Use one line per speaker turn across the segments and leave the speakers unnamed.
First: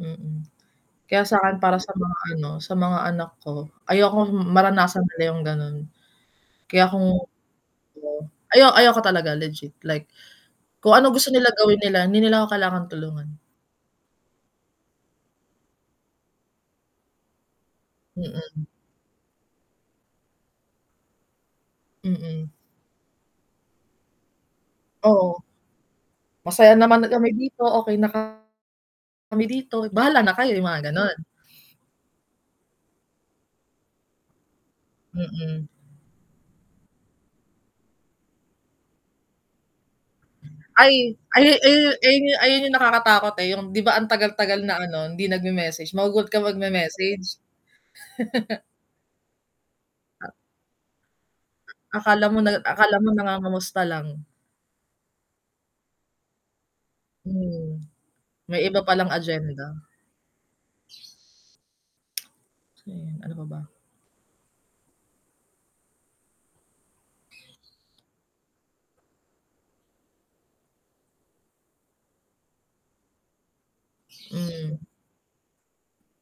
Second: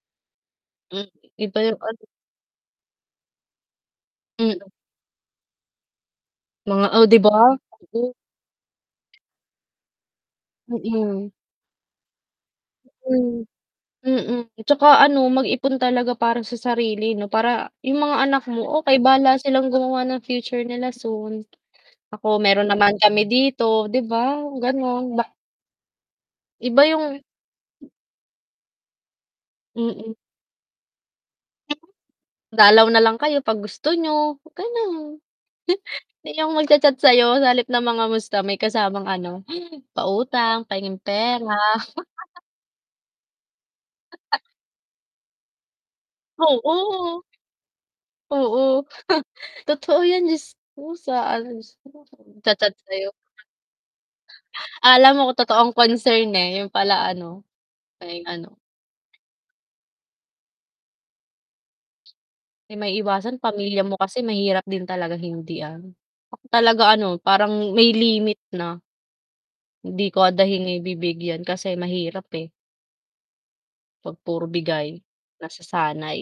Hmm.
Hmm,
Kaya sa
iba
'kin para
yung
sa
ano
mga ano, sa mga anak ko, ayokong
Mm.
maranasan nila yung ganon. Kaya
Mga oh,
kung
'di ba? [unintelligible]
[unintelligible] ayaw ayaw ko talaga legit, like, kung ano gusto
Hmm.
nila gawin nila, hindi nila ako kailangan tulungan.
Hmm, hmm, 'tsaka ano mag-ipon talaga para sa sarili 'no, para yung mga anak mo
Hmm.
okey bahala silang gumawa ng future nila soon. Ako
Mm.
meron naman kami dito, 'di ba? Ganun ba.
Oo. Masaya
Iba
naman
yung
kami dito, okey na ka kami dito
Hmm.
bahala na kayo yung mga ganon.
[unintelligible] Dalaw na lang kayo 'pag gusto niyo, ganun.
Hmm.
Yung magcha-chat sa 'yo sa halip na mangamusta, may kasamang ano, pautang,
Ay
pahinging
ay
pera.
ay ayu ayun yung nakakatakot eh, yung 'di ba ang
[unintelligible]
tagal-tagal na ano, hindi nagme-message magugulat ka
Oo.
magme-message.
Oo. Totoo yan
Ah
jusko sa ano
A akala mo
[unintelligible]
na
cha-chat
akala
sayo.
mo
[unintelligible]
nangangamusta lang.
Alam mo kung totoong concern eh, yun pala ano,
Hmm,
may ano.
may iba palang agenda.
'Di
Ayan, ano
maiiwasan
pa ba?
pamilya mo kasi, mahirap din talaga hindi-an. Talaga ano, parang may limit na. Hindi ko [unintelligible] bibigyan kasi mahirap eh 'pag puro
Hmm.
bigay. Nasasanay.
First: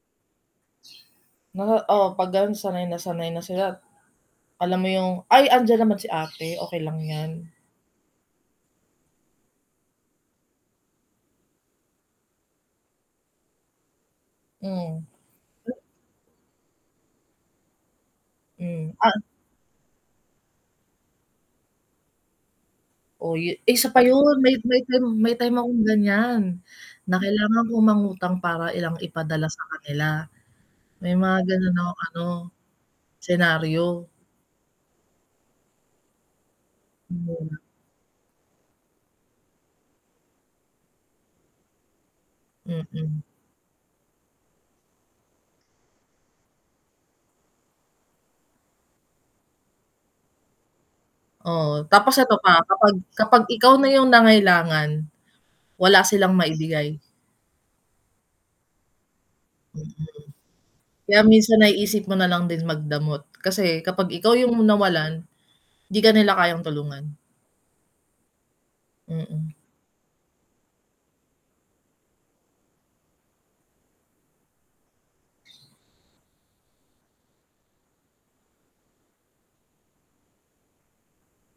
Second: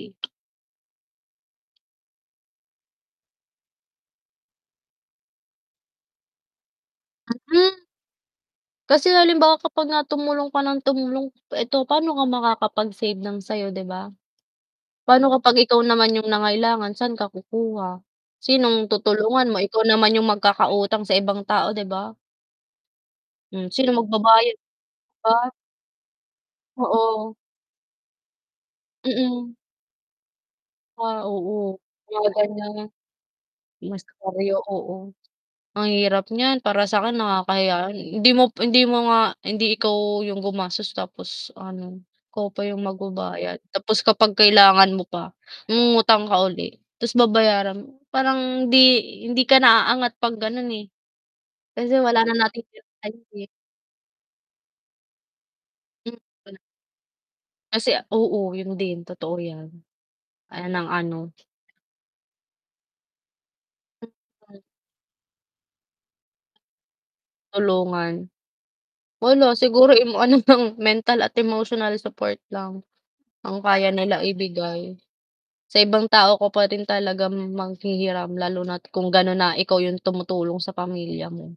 Na oo 'pag ganun sanay na sanay na sila. Alam mo yung "Ay andiyan naman si ate okey lang yan."
Hmm. Kasi halimbawa kapag nga tumulong ka ng tumulong, ito pano ka makakapag-save ng sayo, 'di ba?
Hmm.
Paano kapag ikaw
[unintelligible]
naman yung nangailangan? Saan ka kukuha? Sinong
Hmm, ah
tutulungan mo ikaw naman yung magkakautang sa ibang tao, 'di ba?
Oo yu
Hmm
isa
sino
pa yun,
magbabayad.
may
'Di
may may
ba?
time akong ganyan. Na
Oo.
kailangan kong mangutang para lang ipadala
Mm.
sa kanila. May
Ah
mga ganon
oo.
akong ano,
Mga ganyan.
senario.
Mas karyo oo, ang hirap niyan para sa 'kin
[unintelligible]
nakakahiya hindi mo hindi mo nga, hindi ikaw yung gumasos, tapos ano, ikaw pa yung
Mm.
magbabayad. Tapos kapag kailangan mo pa, mangungutang ka uli, tapos babayaran mo. Parang hindi hindi ka na aangat 'pag ganon eh.
Oo,
Kasi
tapos
wala
eto
na
pa,
natin
kapag kapag
[unintelligible]
ikaw na yung nangailangan, wala silang
Hmm.
maibigay.
Kasi a oo yun din totoo yan.
Hmm.
Ay ng
Kaya
ano
minsan naiisip mo nalang din magdamot kasi, kapag ikaw yung
Hmm.
nawalan, 'di ka nila kayang tulungan.
Tulungan.
Hmm.
Wala, siguro ano nang mental at emotional support lang, ang kaya nila ibibigay. Sa ibang tao ko pa rin talagang maghihiram, lalo na't kung ganun na ikaw yung tumutulong sa pamilya mo.